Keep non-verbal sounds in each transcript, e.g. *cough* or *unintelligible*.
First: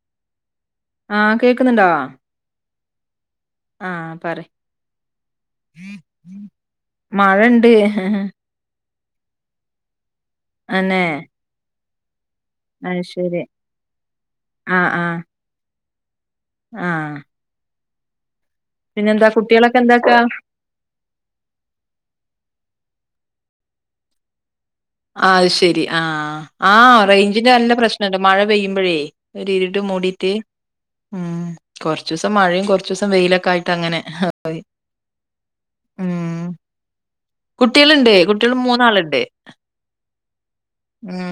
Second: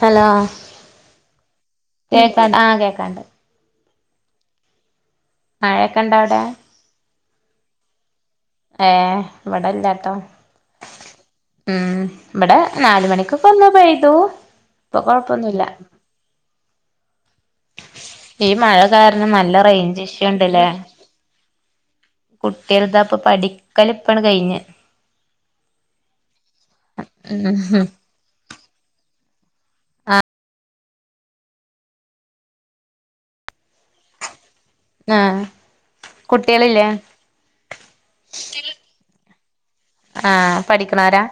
Hello ആഹ് കേക്കുന്നുണ്ടോ കേൾക്കാണ്ട് ആ കേൾക്കാണ്ട് ആഹ പറ മഴയൊക്കെ ഇണ്ട അവിടെ മഴണ്ട് ഏ ഇവിടെല്ലാട്ടോ അന്നേ ഉം ഇവിടെ നാല് മണിക്കൊക്കെ ഒന്ന് പെയ്തു ആഹ് ഇപ്പൊ ആഹ് കൊഴപ്പൊന്നുല്ല ആഹ് ഈ മഴ പിന്നെന്താ കാരണം നല്ല കുട്ടികളൊക്കെ റേഞ്ച് എന്താക്കാ ഇഷ്യൂ ഉണ്ട്ല്ലേ കുട്ടികൾതാപ്പൊ പഠിക്കൽ ഇപ്പാട് കഴിഞ്ഞ് അയ് ശെരി ആ ആഹ് റേഞ്ചിന്റെ ഉം നല്ല പ്രശ്നം മഴ പെയ്യുമ്പോഴേ ഒരു ഇരുട് ആഹ് മൂടീട്ട് ഉം കൊറച്ച് ദിവസം മഴയും കുറച്ച് ദിവസം വെയിലൊക്കെ ആയിട്ട് അങ്ങനെ ആഹ് ഉം കുട്ടികളില്ലേ കുട്ടികളുണ്ട് കുട്ടികൾ മൂന്നാളുണ്ട് ആഹ് പഠിക്കണോരാ ഉം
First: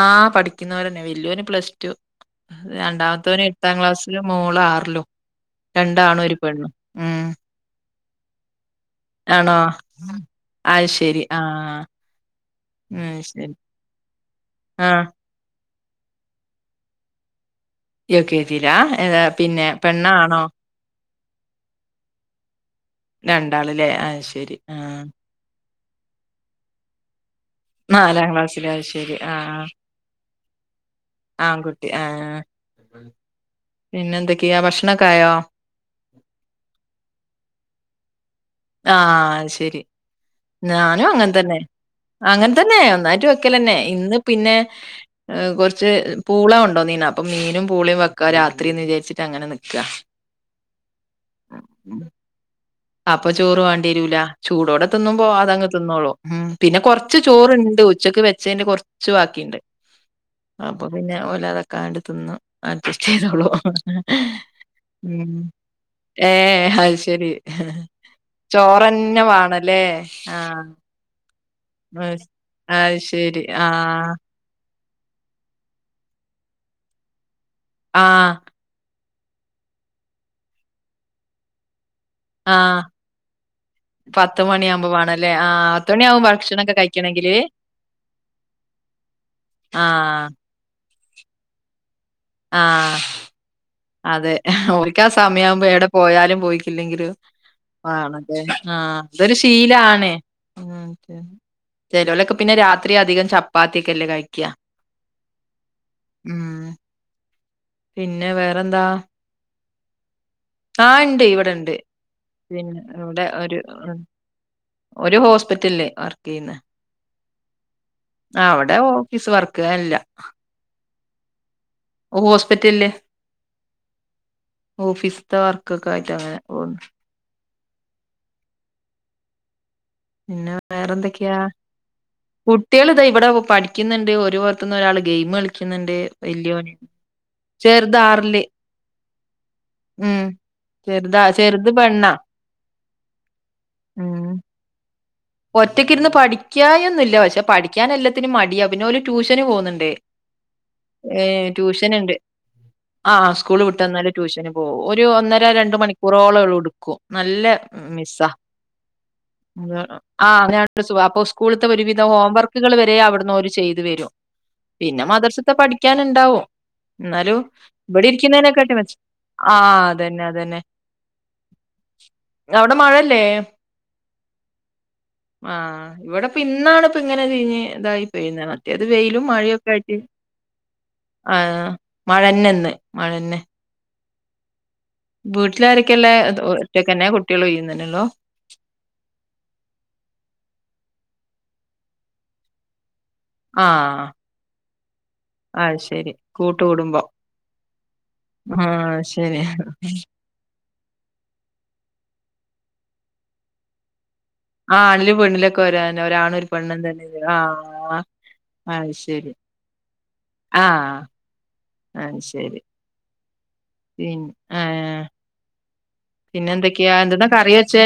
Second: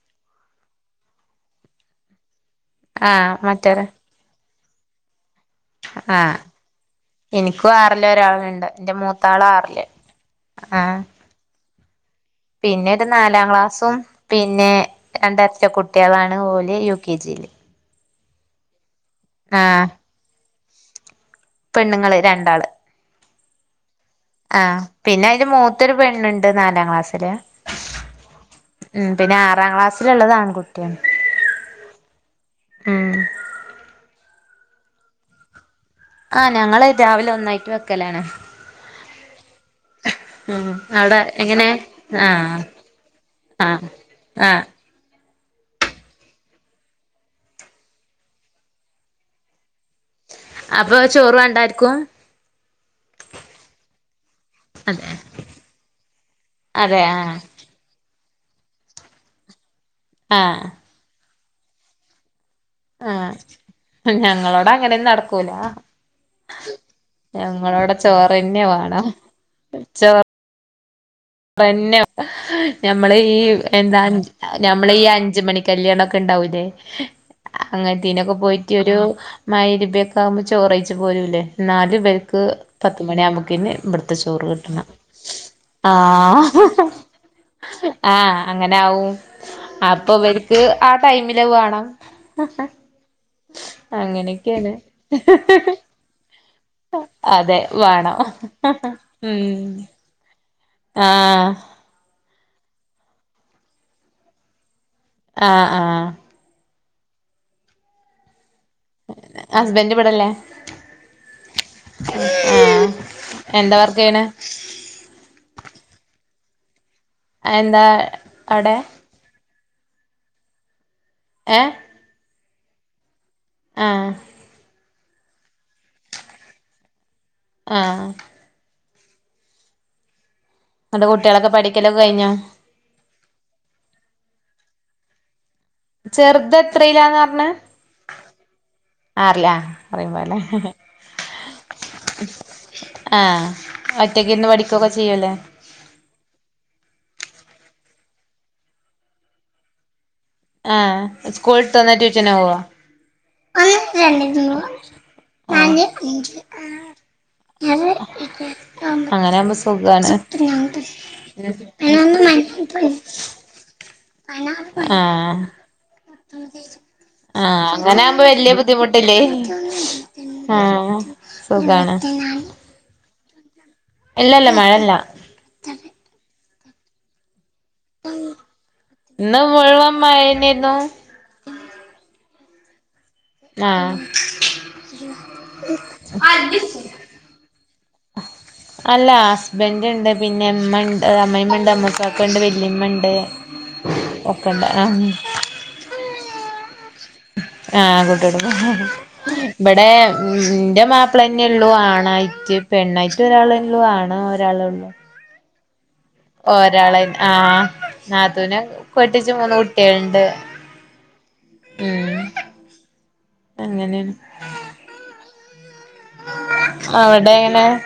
ആ പഠിക്കുന്നവരന്നെ വലിയവന് പ്ലസ് ടു ആഹ് രണ്ടാമത്തെവന് എട്ടാം മറ്റോര് ക്ലാസ് മോളോ ആറിലും രണ്ടാണും ഒരു ആഹ് പെണ്ണ് ഉം എനിക്കും ആറില് ഒരാളുണ്ട് എന്റെ മൂത്താള് ആണോ ആറില് അയ് ആഹ് ശരി ആ. പിന്നെ ഒരു അത് നാലാം ശരി. ക്ലാസ്സും പിന്നെ ആ. രണ്ടരട്ട കുട്ടികളാണ് ഓല് യു കെ ജിയില് യു കെ ജി ലാ ഏതാ പിന്നെ ആഹ് പെണ്ണോ ആണോ പെണ്ണുങ്ങള് രണ്ടാള് രണ്ടാളില്ലേ അത് ശെ ആഹ് പിന്നെ അതിന് മൂത്തൊരു പെണ്ണിണ്ട് നാലാം ക്ലാസ്സില്. നാലാം ക്ലാസ്സില് അത് ശെരി ആഹ് അഹ് പിന്നെള്ളത് ആൺകു ആൺകുട്ടി ആഹ് ഉം പിന്നെന്തൊക്കെയാ ഭക്ഷണോക്കെ ആയോ? ആഹ് ഞങ്ങള് രാവിലെ ഒന്നായിട്ട് വെക്കലാണ്. ആഹ് അത് ശെരി ഉം ഞാനും അവിടെ അങ്ങനെ തന്നെ. എങ്ങനെ അങ്ങനെ ആഹ് തന്നെ ഒന്നായിട്ട് വെക്കല് തന്നെ ആഹ് ഇന്ന് പിന്നെ ആഹ് എഹ് കുറച്ച് പൂള കൊണ്ട് വന്നീനു അപ്പൊ മീനും പൂളയും വെക്ക രാത്രീന്ന് വിചാരിച്ചിട്ട് അങ്ങനെ നിക്കാ അപ്പൊ ചോറ് വേണ്ടാ ആരിക്കും അപ്പൊ ചോറ് വേണ്ടി വരൂല ചൂടോടെ തിന്നുമ്പോ അതങ്ങ് തിന്നോളും ഉം പിന്നെ അതെ കൊറച്ച് ആഹ് ചോറിണ്ട് ഉച്ചക്ക് വെച്ചേന്റെ കൊറച്ച് ബാക്കീണ്ട്. ആഹ് അപ്പ പിന്നെ ഓലതൊക്കെയങ്ങട് തിന്ന് അഡ്ജെസ്റ്റ് ആഹ് ചെയ്തോളും ഞങ്ങളോടെ അങ്ങനെയൊന്നും ഉം നടക്കൂല ഏഹ് അത് ശെരി ഞങ്ങളോടെ ചോറന്നെ വേണം ചോറന്നെ വേണല്ലേ ആഹ് പെന്നെ അഹ് അത് ഞമ്മള് ഈ ശരി. എന്താ ആഹ്. ഞമ്മളീ അഞ്ചു മണി കല്ല്യാണൊക്കെ ഇണ്ടാവൂല്ലേ ആഹ്. അങ്ങനത്തേനൊക്കെ പോയി റ്റൊരു *unintelligible* ആകുമ്പോ ചോറ് കഴിച്ച് പോരുല്ലേ എന്നാലും ഇവർക്ക് പ ത്തുമണി ആവുമ്പോക്കന്നെ പത്ത് മണിയാവുമ്പോ വേണല്ലേ ആഹ് പത്ത് മണിയാകും ആഹ് ഭക്ഷണക്കെ കഴിക്കണെങ്കില് ആഹ് അങ്ങനെ ആവും ആഹ് *unintelligible* ആ ടൈമില് വേണം ആഹ്. അതെ അങ്ങനെയൊക്കെയാണ് ഓരിക്കാ സമയാവുമ്പോ എവിടെ പോയാലും പോയി ല്ലെങ്കിലും അതെ ആണ് വേണം അതെ ആഹ് അതൊരു ഉം ശീലാണ്. ഉം ആഹ് ചെലോലക്കെ പിന്നെ രാത്രി അധികം ചപ്പാത്തിയക്കെല്ലേ കഴിക്കാ അഹ് ആഹ് ഉം പിന്നെ വേറെന്താ? ഹസ്ബന്റ് ഇവിടെല്ലേ? ആഹ് എണ്ട് ഇവിടെണ്ട് പിന്നെ ആഹ് ഇവിടെ ഒരു എന്താ ഇം വർക്ക് ചെയ്യണെ ഒരു ഹോസ്പിറ്റലില് വർക്ക് ചെയ്യുന്നെ എന്താ ആഹ് അവിടെ ഓ ഫീസ് വർക്ക് അല്ല. ഏഹ് ഹോസ്പിറ്റലില് ആഹ് ഓഫീസ്ത്ത വർക്കക്കെ ആയിട്ട് അങ്ങനെ പോകുന്ന്. ആഹ് പിന്നെ എന്നിട്ട് വേറെന്തൊക്കെയാ? കുട്ടികളൊക്കെ പഠിക്കലൊക്കെ കഴിഞ്ഞോ കുട്ട്യാള് ദേ ഇവിടെ പഠിക്കുന്നുണ്ട് ഒരുപൊറത്ത്ന്ന് ഒരാള് ഗെയിമ് കളി ക്കുന്നെണ്ട് ചെറുത് വല്യവൻ എത്രയിലാന്ന് പറഞ്ഞെ ചെറുത് ആറില്. ആറിലാ ഉം പറയുമ്പോലെ ചെറുതാ ചെറുത് പെണ്ണാ ആഹ് ഒറ്റയ്ക്ക് ഇരുന്ന് പഠിക്കുവാക്കെ ചെയ്യുവല്ലോ ഒറ്റക്ക് ഇരുന്ന് പഠിക്കായിയ്ക ഒന്നും ഇല്ല പക്ഷെ പഠിക്കാൻ എല്ലാത്തിനും മടിയ പിന്നെ ഓല് ട്യൂഷന് പോകുന്നെണ്ട്. ആഹ് സ്കൂൾ വിട്ട് വന്ന ട്യൂഷന് പോകോ ആഹ് സ്കൂൾ വിട്ട് വന്നാല് ട്യൂഷന് പോവും. ഒരു ഒന്നര രണ്ട് നാല് അഞ്ച് മണിക്കൂറോളം അവളെടുക്കും. നല്ല ആറ് ഏഴ് മിസ്സാ എട്ട് *unintelligible* ഒമ്പത് ആഹ് *unintelligible* പത്ത് അപ്പൊ സ്കൂളിത്ത ഒരുവിധം പതിനൊന്ന് ഹോം പന്ത്രണ്ട് വർക്കുകൾ പതിമൂന്ന് പതിനാല് വരെ പതിനഞ്ച് അവിടുന്ന് ഓര് ചെയ്ത് വ രും പിന്നെ ആഹ് മദ്രസത്തെ പഠിക്കാനിണ്ടാവും. എന്നാലും, ആഹ് ഇവിടെ അങ്ങനാവുമ്പോ വല്യ ഇരിക്കുന്നെന്നേക്കാട്ടിം മെച്ച ബുദ്ധിമുട്ടില്ലേ ആ അതന്നെ അതന്നെ ആഹ് സുഖാണ് അവിടെ മഴല്ലേ ഇല്ലല്ല മഴല്ല ആഹ് ഇവിടെപ്പ ന്നാണ് ഇപ്പ ഇങ്ങനെ ഒര് തായിപ്പോയ് മറ്റേത് വെയിലും ഇന്ന് മഴയൊക്കെ മുഴുവൻ ആയിട്ട് മഴന്നേരുന്നു ആ മഴന്നെ ഇന്ന് മഴന്നെ ആഹ് വീട്ടിലാരെക്കെള്ളെ ഒറ്റക്കന്നെ കുട്ടിയൾ ഇയ്യും തന്നെ ഒള്ളു. അല്ല ഹസ്ബൻറ്ണ്ട് പിന്നെ ഇമ്മ ഇണ്ട് അമ്മയമ്മ ഇണ്ട് അമ്മോസാ ക്ക ഉണ്ട് വല്യമ്മ ഇണ്ട് ആഹ് ക്കണ്ട ആഹ് അയ്ശെരി കൂട്ട് കുടുംബം. ആഹ് കുട്ടി *unintelligible* ആഹ് ശരി ഇബടെ ഇന്റെ മാപ്പിളന്നെ ഉള്ളൂ ആണായിട്ട് പെണ്ണായിട്ട് ഒരാൾ ഒള്ളു ആണ ആഹ് ആണിലും പെണ്ണിലെക്കെ ഇക്ക് ഒരാണ്. ഒരാണും ഒരു പെണ്ണും ഒരാളെ തന്നെ *unintelligible* ആഹ് നാത്തൂനെ ആഹ് *unintelligible* ശരി. കെട്ടിച്ച് മൂന്ന് കുട്ടികളുണ്ട് ആഹ് ഉം അഹ് ശരി. പിന്നെ *unintelligible* ഏഹ് പിന്നെ എന്തൊക്കെയാ എന്ത്ന്നാ അവിടെ കറി എങ്ങനെ വെച്ചേ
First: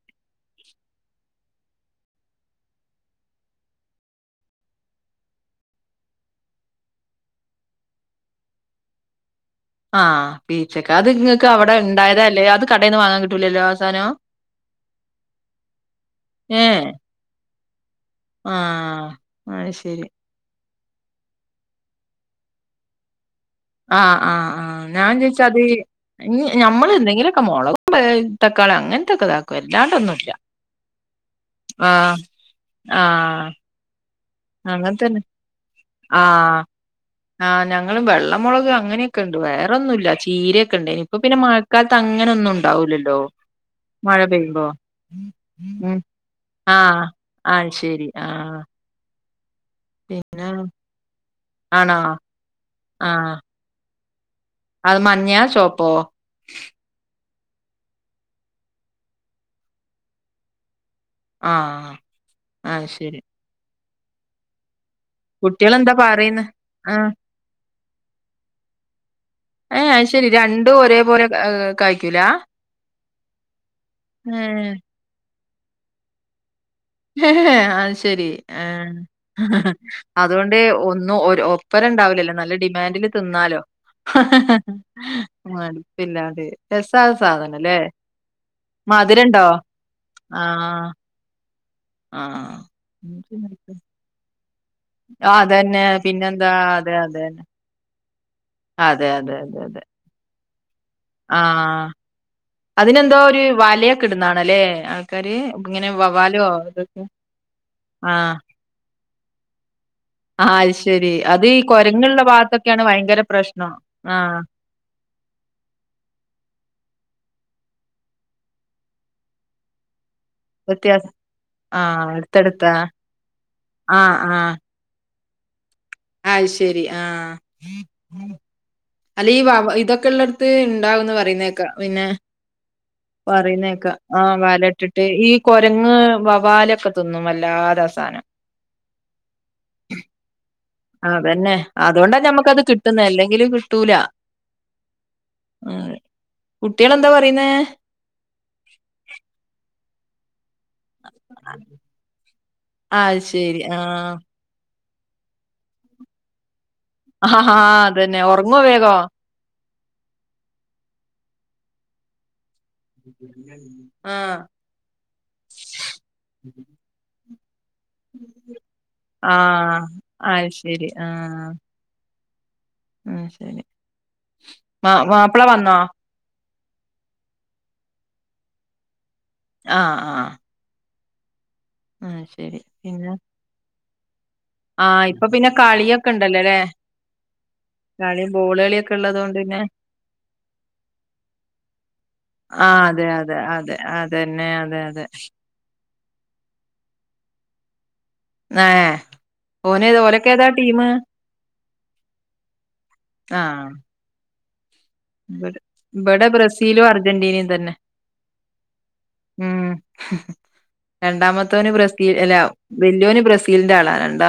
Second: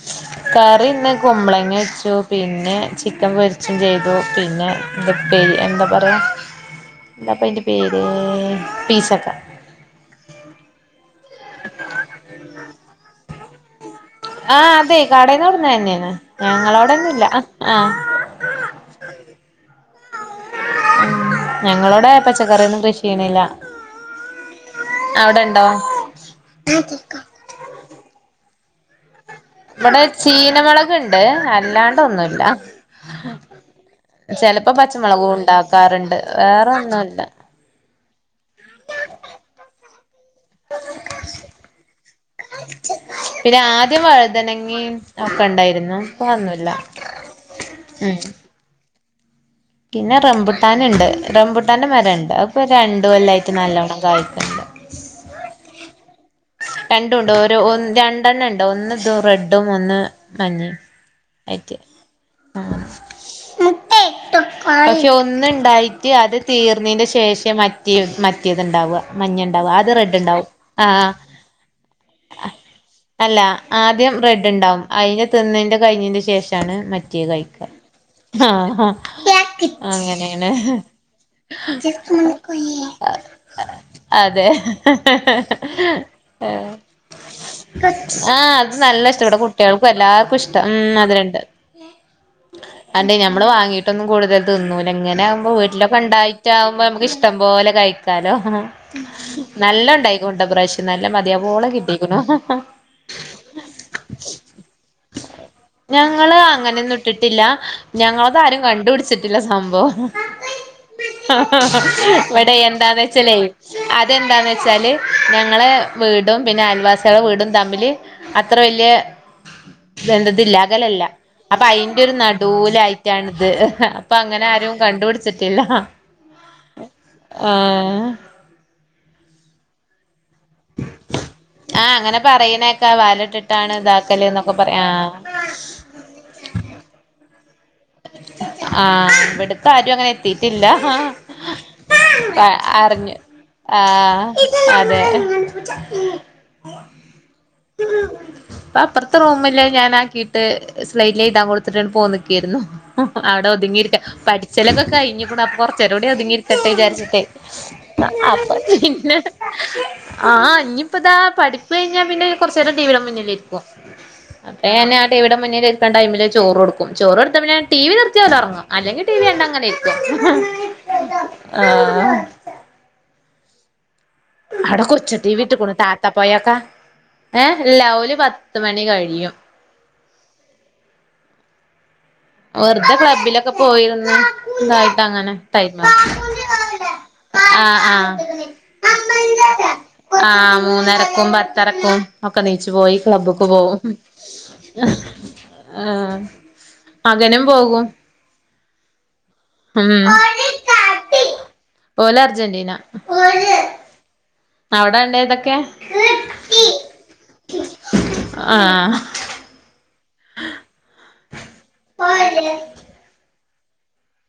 *inaudible* കറി ഇന്ന് കുമ്പളങ്ങ വെച്ചു പിന്നെ ചിക്കൻ പൊരിച്ചും ചെയ്തു പിന്നെ ഇതൊക്കെയ് എന്താ പറയ എന്താപ്പയ് ന്റെ പേര്... പീച്ചക്ക ആ.. പീച്ചക്ക അത് ഇങ്ങക്ക് അവിടെ ഉണ്ടായതാല്ലേ. അത് കടയിൽ നിന്ന് വാങ്ങാൻ കിട്ടൂലല്ലോ ആ സാധനം. അഹ്, അതെ കടേന്ന് ടുന്നേനെയേണ്. ഏഹ് ഞങ്ങളോടൊന്നുംല്ല ആഹ്. ആഹ്, അത് ശരി. ഞങ്ങളോടെ പച്ചക്കറി ഒന്നും കൃഷിയിണില്ല. ആഹ് ആഹ് ആഹ് ഞാചോയ്ച്ച അത് ൻ ഞമ്മള് എന്തെങ്കിലൊ ആ മുളകും *unintelligible* തക്കാളി അങ്ങനെതൊക്ക *unintelligible* ഇവിടെ ചീനമുളകുണ്ട്അല്ലാണ്ട് ആഹ് ഒന്നുല്ല. ആഹ് ചെലപ്പോ അങ്ങൻത്തന്നെ പച്ചമുളകും ഉണ്ടാക്കാറുണ്ട്. ആഹ് വേറെ ഒന്നും ഇല്ല. ആഹ് ഞങ്ങളും വെള്ളം മുളക് അങ്ങനെയൊക്കെണ്ട് വേറെന്നും ഇല്ല ചീരയൊക്കെ ഉണ്ട് ഇപ്പൊ പിന്നെ മഴക്കാലത്ത് അങ്ങനെ ഒന്നും ഉണ്ടാവൂല്ലല്ലോ. പിന്നെ ആദ്യം വഴുതനങ്ങേം ഒക്കെ ണ്ടായിരുന്നു. ഉം ഇപ്പൊ ഒന്നുല്ല ആഹ് ആത് ശെരി ആഹ് പിന്നെ റംബുട്ടാന്ണ്ട് റംബുട്ടാന്റെ ആണോ മരെണ്ട് അത്പ്പൊ രണ്ട് ആഹ് കൊല്ലായിട്ട് നല്ലോണം കായ്ക്ക്ണ്ട് അത് മഞ്ഞാ ചോപ്പോ രണ്ടും ഉണ്ടോ ഒരു ഒന്ന് രണ്ടെണ്ണ ഉണ്ട് ഒന്ന് ഇതും റെഡും ഒന്ന് മഞ്ഞിമ്. ആഹ് അത് ശരി. *unintelligible* പക്ഷെ കുട്ടികളെന്താ ഒന്നുണ്ടായിട്ട് അത് പറയുന്നെ തീർന്നതിന് ആഹ് ശേഷം മ *unintelligible* *unintelligible* മറ്റേത് ണ്ടാവാ മഞ്ഞ *unintelligible* *unintelligible* അത് ഏഹ് റെഡ് ശരി ഉണ്ടാവും രണ്ടും ആ ഒരേപോലെ ഏ, കായ്ക്കൂല അല്ല ആദ്യം റെഡ് ഏഹ് ഉണ്ടാവും *unintelligible* തിന്നതിന്റെ കഴിഞ്ഞതിന്റെ ശേഷമാണ് മറ്റ മറ്റെ കഴിക്ക അത് ശരി. ആഹ്. *unintelligible* *inaudible* അങ്ങനെയാണ് അതുകൊണ്ട് *inaudible* ഒന്നും ഒരു ഒപ്പരം ഉണ്ടാവില്ലല്ലോ. നല്ല *unintelligible* ഡിമാൻഡില് തിന്നാലോ. അതെ മടുപ്പില്ലാതെ. ആഹ് രസാ സാധനം ല്ലേ? ആഹ് അത് നല്ല ഇഷ്ടാ വടെ മധുരണ്ടോ? കുട്ട്യേൾക്കും എല്ലാർക്കും ഇഷ്ടാ ആഹ്. ഉം ആഹ്. നമ്മള് വാങ്ങീട്ടന്നും കൂടുതല് തിന്നൂല്ല ആഹ് എങ്ങനെയകുമ്പോ അതന്നെ. വീട്ടിലൊക്കെ പിന്നെന്താ ഉണ്ടായിട്ടാാവുമ്പോ അതെ നമുക്ക് ഇഷ്ടം അതെന്നെ. പോലെ കഴിക്കാ താലോ അതെ അതെ അതെ അതെ. നല്ലോണ്ടായ്ക്കുണുട്ടോ ഇപ്രാശ്യം നല്ല മതിയാവോളം ആഹ്. കിട്ടിക്ക്ണു അതിനെന്തോ ഒര് വലെയൊക്കെ ഇട്ന്നാണല്ലേ ആൾക്കാര് ഇങ്ങെനെ വവ്വാലോ ഇതൊക്കെ? ഒന്നുംട്ടിട്ടില്ല ആഹ്. ഞങ്ങൾതാരും കണ്ടുപിടിച്ചിട്ടില്ല സംഭവം ആഹ് അത് ശരി. അത് ഈ കൊരങ്ങുള്ള ഇവിടെ ഭാഗത്തൊക്കെയാണ് എന്താന്ന് ഭയങ്കര വെച്ചല്ലേ പ്രശ്നം. ആഹ്. അതെന്താന്ന് വച്ച ച്ചാല് ഞങ്ങളെ വീടും പിന്നെ അയൽവാസ്യേളെ വീടും തമ്മില് അത്ര വലിയ തെന്ത്തില്ല വ്യത്യാസം അകലല്ല അപ്പൊ ആഹ് അയ്ന്റെരു അടുത്തടുത്താ നടൂലായ്ട്ടാണ്ത് ആഹ് അപ്പൊ അങ്ങെനെ ആരും രും കണ്ടുപിടിച്ചിട്ടില്ലാ അയ് ശരി ആഹ് അല്ല ഈ വവ്വ ഇതൊക്കെ ഉള്ള ഉണ്ടാവന്ന് പറയുന്നേക്ക ആഹ് പിന്നെ അങ്ങനെ പറയണേക്കാ വാലട്ടിട്ടാണ് പറയുന്നേക്ക ഇതാക്കല് ആഹ് എന്നൊക്കെ വാല പറയാ ഇട്ടിട്ട് ഈ ആഹ് കുരങ്ങ് വവാലൊക്കെ തിന്നും അല്ലാതസനം ആ്ഹ് ഇവിടത്തെ ആരും അങ്ങനെ എത്തിട്ടില്ല അതന്നെ അതുകൊണ്ടാ ആഹ് ഞമ്മക്കത് കിട്ടുന്നെ അറിഞ്ഞു അല്ലെങ്കില് കിട്ടൂല ആഹ് അതെ *unintelligible* കുട്ടിളേന്താ പറയുന്ന അപ്പ അപ്പറത്തെറമില് ഞാൻ ആക്കിട്ട് സ്ലേറ്റിലെഴുതാൻ കൊടുത്തിട്ട പോനേക്കായിരുന്നു അത് അവിടെ ശരി ഒതുങ്ങിയിരിക്ക ആഹ് പഠിച്ചലൊക്കെ കഴിഞ്ഞികുണു അപ്പൊ കൊറച്ചരോടി ഒതുങ്ങിയിരിക്കട്ടെ വിചാരിച്ചു ആഹ് അതന്നെ *unintelligible* അപ്പൊ ഒറങ്ങോ വേഗം പിന്നെ ആഹ് ഇനിയിപ്പതാ പഠിപ്പ് കഴിഞ്ഞാ പിന്നെ കുറച്ചു നേരം ടിവിയടുടെ മുന്നിൽ ഇരിക്കും ആഹ് അത്രേ തന്നെ ആ ടിവിയടടെ മുന്നിൽ ഇരിക്കാൻ ടൈമില് ചോറ് കൊടുക്കും ചോറോട്തപ്പിന്നെ ടി വി നിർത്തിയാൽ ഉറങ്ങും അല്ലെങ്കിൽ ടി വി കണ്ട് അങ്ങനെ ആഹ് ഇരിക്കും അത് ശരി ആഹ് അയ്ശരി മാ മാപ്പിളെ വന്നോ അത്തപ്പോയൊക്കെ ഏഹ് എല്ലാവല് പത്ത മണി കഴിയും ആഹ് ആഹ് ആഹ് ശരി വെറുതെ പിന്നെ ക്ലബ്ബിലൊക്കെ പോയിന്ന് ആഹ് ഇപ്പൊ പിന്നെ കളിയൊക്കെ ഇണ്ടല്ലോല്ലേ ആഹ് ആഹ് കള ബോളുകളിയ ഒക്കെ ഉള്ളത് കൊണ്ട് പിന്നെ ആഹ് മൂന്നരക്കും പത്തരക്കും ഒക്കെ നീച്ചു ആഹ് പോയി അതെ അതെ ക്ലബ്ബക്ക് അതെ പോവും അതന്നെ അതെ അതെ ആഹ് മകനും പോകും ഏഹ് ഓന ഓലെക്കെ ഏതാ ടീം. ഓല അർജന്റീന ആഹ് അവിടെൻ ഇ ഇവിടെ ബ്രസീലും അർജന്റീനയും തന്നെ ആഹ് ഉം രണ്ടാമത്തവന് ബ്രസീൽ ല്ല വല്യുന് ബ്രസീലിന്റെ ആളാ രണ്ടാ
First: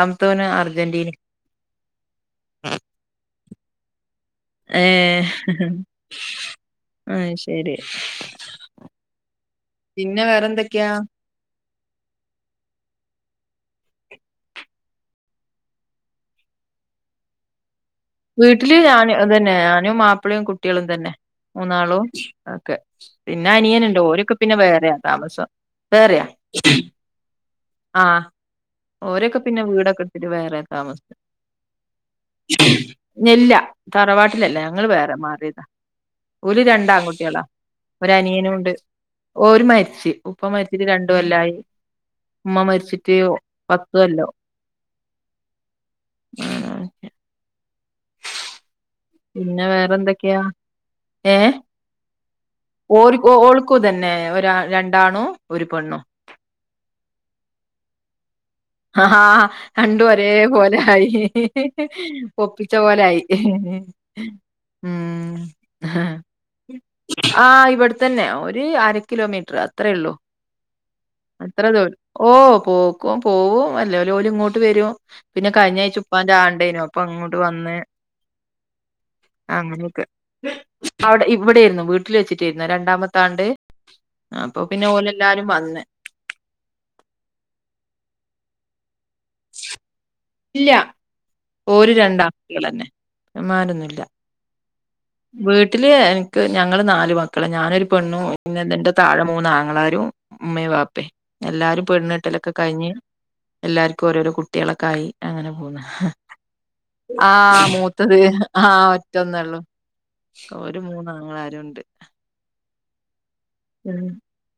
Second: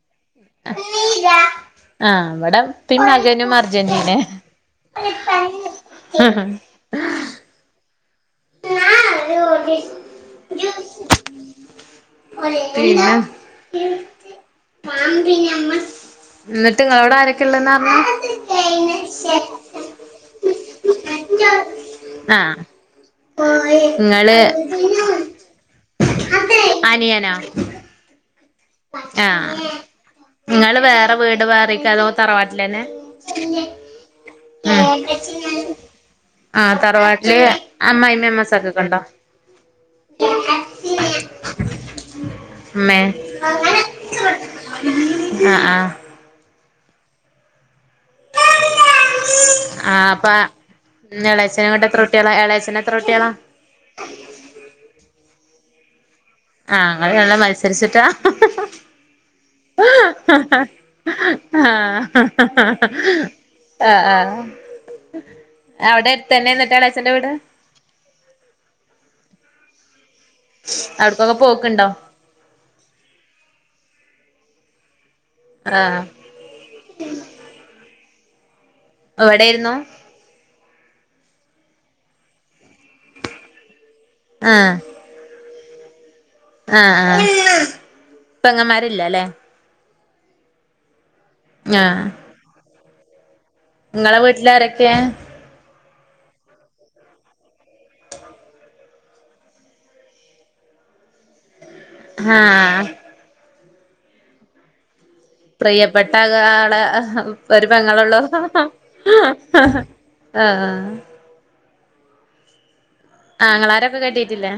ആഹ് അവിടെ ഇപ്പേം മകനും അർജന്റീന *unintelligible* ആഹ് ശരി പിന്നെ വേറെന്തൊക്കെയാ *unintelligible* പിന്നെഹ് ന്നെട്ട് ഇങ്ങളോടെ ആരൊക്കെ ഉള്ളന്നാ അറ്ഞ്ഞെ വീട്ടില് ഞാനു അതെന്നെ ഞാനും മാപ്പ്ളെം കുട്ട്യളും തെന്നെ മൂന്നാളും ആഹ് ആക്കെ പിന്ന അനിയനുണ്ട് ഓരൊക്കെ നിങ്ങള് പിന്നെ വേറെയാ താമസം വേറെയാ *inaudible* ആഹ് ഓരൊക്കെ ആഹ് പിന്നെ വീടൊക്കെ എട്ത്തിട്ട് വേറെ നിങ്ങള് വേറെ താമസം വീട് വേറെക്ക അതോ തറവാട്ടിലന്നെ ഞെല്ല തറവാട്ടിലല്ല ഞങ്ങൾ വേറെ മാറിയതാ ഓര് ആഹ് തറവാട്ടില് രണ്ടാൺകുട്ട്യാളാ അമ്മായിമ്മ ഒരനിയനൂണ്ട് അമ്മോസക്കൊക്കെ ഉണ്ടോ ഓര്‌ മരിച്ച് ഉപ്പ മരിച്ചിട്ട് രണ്ട്കൊല്ലായി ഉമ്മ മരിച്ചിട്ട് ഓ പത്തു കൊല്ലോ ആ ആഹ് ഉം. പിന്നെ ആഹ് പ്പ വേറെന്തൊക്കെയാ എളച്ചനങ്ങോട്ട് എത്ര കുട്ടിയോളാ എളേച് ഓര്‌ ഓ ഓൾക്കുതന്നേ ഒരാ രണ്ടാണും ഒരു പെണ്ണും ആഹ് ഇങ്ങൾ നല്ല മത്സരിച്ചിട്ടാ ഹ് ഹ് ആഹാ ഹാ രണ്ടും ഒരേ പോലെ ആയിഹ് ആഹ് ഒപ്പിച്ച പോലെ ആയി ആഹ് ആഹ് *unintelligible* അവിടെ എര്ത്തെന്നെ ന്നെട്ട്എളച്ചന്റെ വീട് തന്നെ ഒര് അര കിലോമീറ്റർ അത്രേയുള്ളൂ അവിടക്കൊക്കെ അത്ര പോക്കുണ്ടോ ദൂരം ഓ പോക്കും പോവും അല്ലേഓല് ഇങ്ങോട്ട് വരും പിന്നെ കഴിഞ്ഞാഴ്ച ആഹ് ഉപ്പാന്റാണ്ടേനു അപ്പൊ അങ്ങോട്ട് വന്ന് ഇവിടെയായിരുന്നു അങ്ങനെയൊക്കെ അവടെ ഇവിട്യായിരുന്നു വീട്ടിൽ വെച്ചിട്ട്ടായിരുന്നോ രണ്ടാമത്താണ്ട് അപ്പൊ പിന്നെ ഓല് എല്ലാരും വന്ന് ആ ആഹ് പെങ്ങന്മാരില്ലലേ *inaudible* ല്ല ഓര് ആഹ് രണ്ടാങ്കുട്ട്യളെന്നെ ങ്ങമ്മാരൊന്നു ഇങ്ങളെ വീട്ടിലാരൊക്കേ വീട്ടില് എനക്ക് ഞങ്ങള് നാല് മക്കള് ഞാനൊരു പെണ്ണും പിന്നെ ഇന്റെ താഴെ മൂന്നാങ്ങളാരും ഉമ്മേ വാപ്പേ എല്ലാരും പെണ്ണെട്ടലൊക്കെ ആഹ് കഴിഞ്ഞ് എല്ലാര്ക്കും ഓരോരോ കുട്ട്യാളൊക്കെ ആയി അങ്ങനെ പോവ്ന്ന് പ്രിയപ്പെട്ട ആളെ ആ ഒരു മൂത്തത് പെങ്ങളൊള്ളൂ ആഹ് ഒറ്റൊന്നൊള്ളൂ ആഹ് ഓര് ആഹ് മൂന്നാങ്ങളാരും ഉണ്ട് ആങ്ങളാരൊക്കെ ഉം കെട്ടീട്ടില്ലേ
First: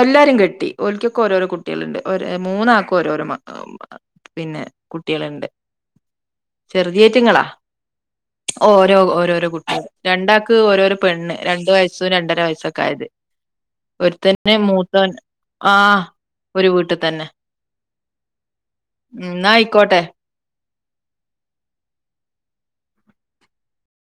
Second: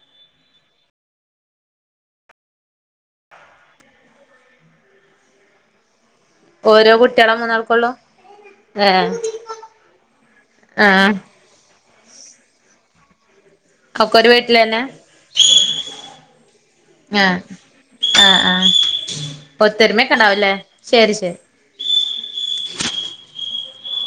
എല്ലാരും കെട്ടി ഓല്ക്കൊക്കെ ഓരോരോ കുട്ട്യാള്ണ്ട് ഒരേ മൂന്നാൾക്കും ഓരോരോ *unintelligible* ഒ പിന്നെ കുട്ടികള്ണ്ട് ഓരോ കുട്ടികളെ ചെറുതിയെറ്റ്ങ്ങളാ മൂന്നാൾക്കൊള്ളൂ അഓരോ ഏഹ് ഓരോരൊ കുട്ടി രണ്ടാക്ക് ഓരോരൊ ആഹ് പെണ്ണ് രണ്ടു വയസ്സും രണ്ടര വയസ്സൊക്കെ ആയത് ഒക്കെ ഒരു ഒര്ത്തന്ന് വീട്ടിലന്നെ മൂത്തോൻ ആ ഒര് വീട്ടിതന്നെ ആ ആഹ് ആയിക്കോട്ടെ ഒത്തൊരുമൊക്കെ ഉണ്ടാവല്ലേ ശെരി ശെരി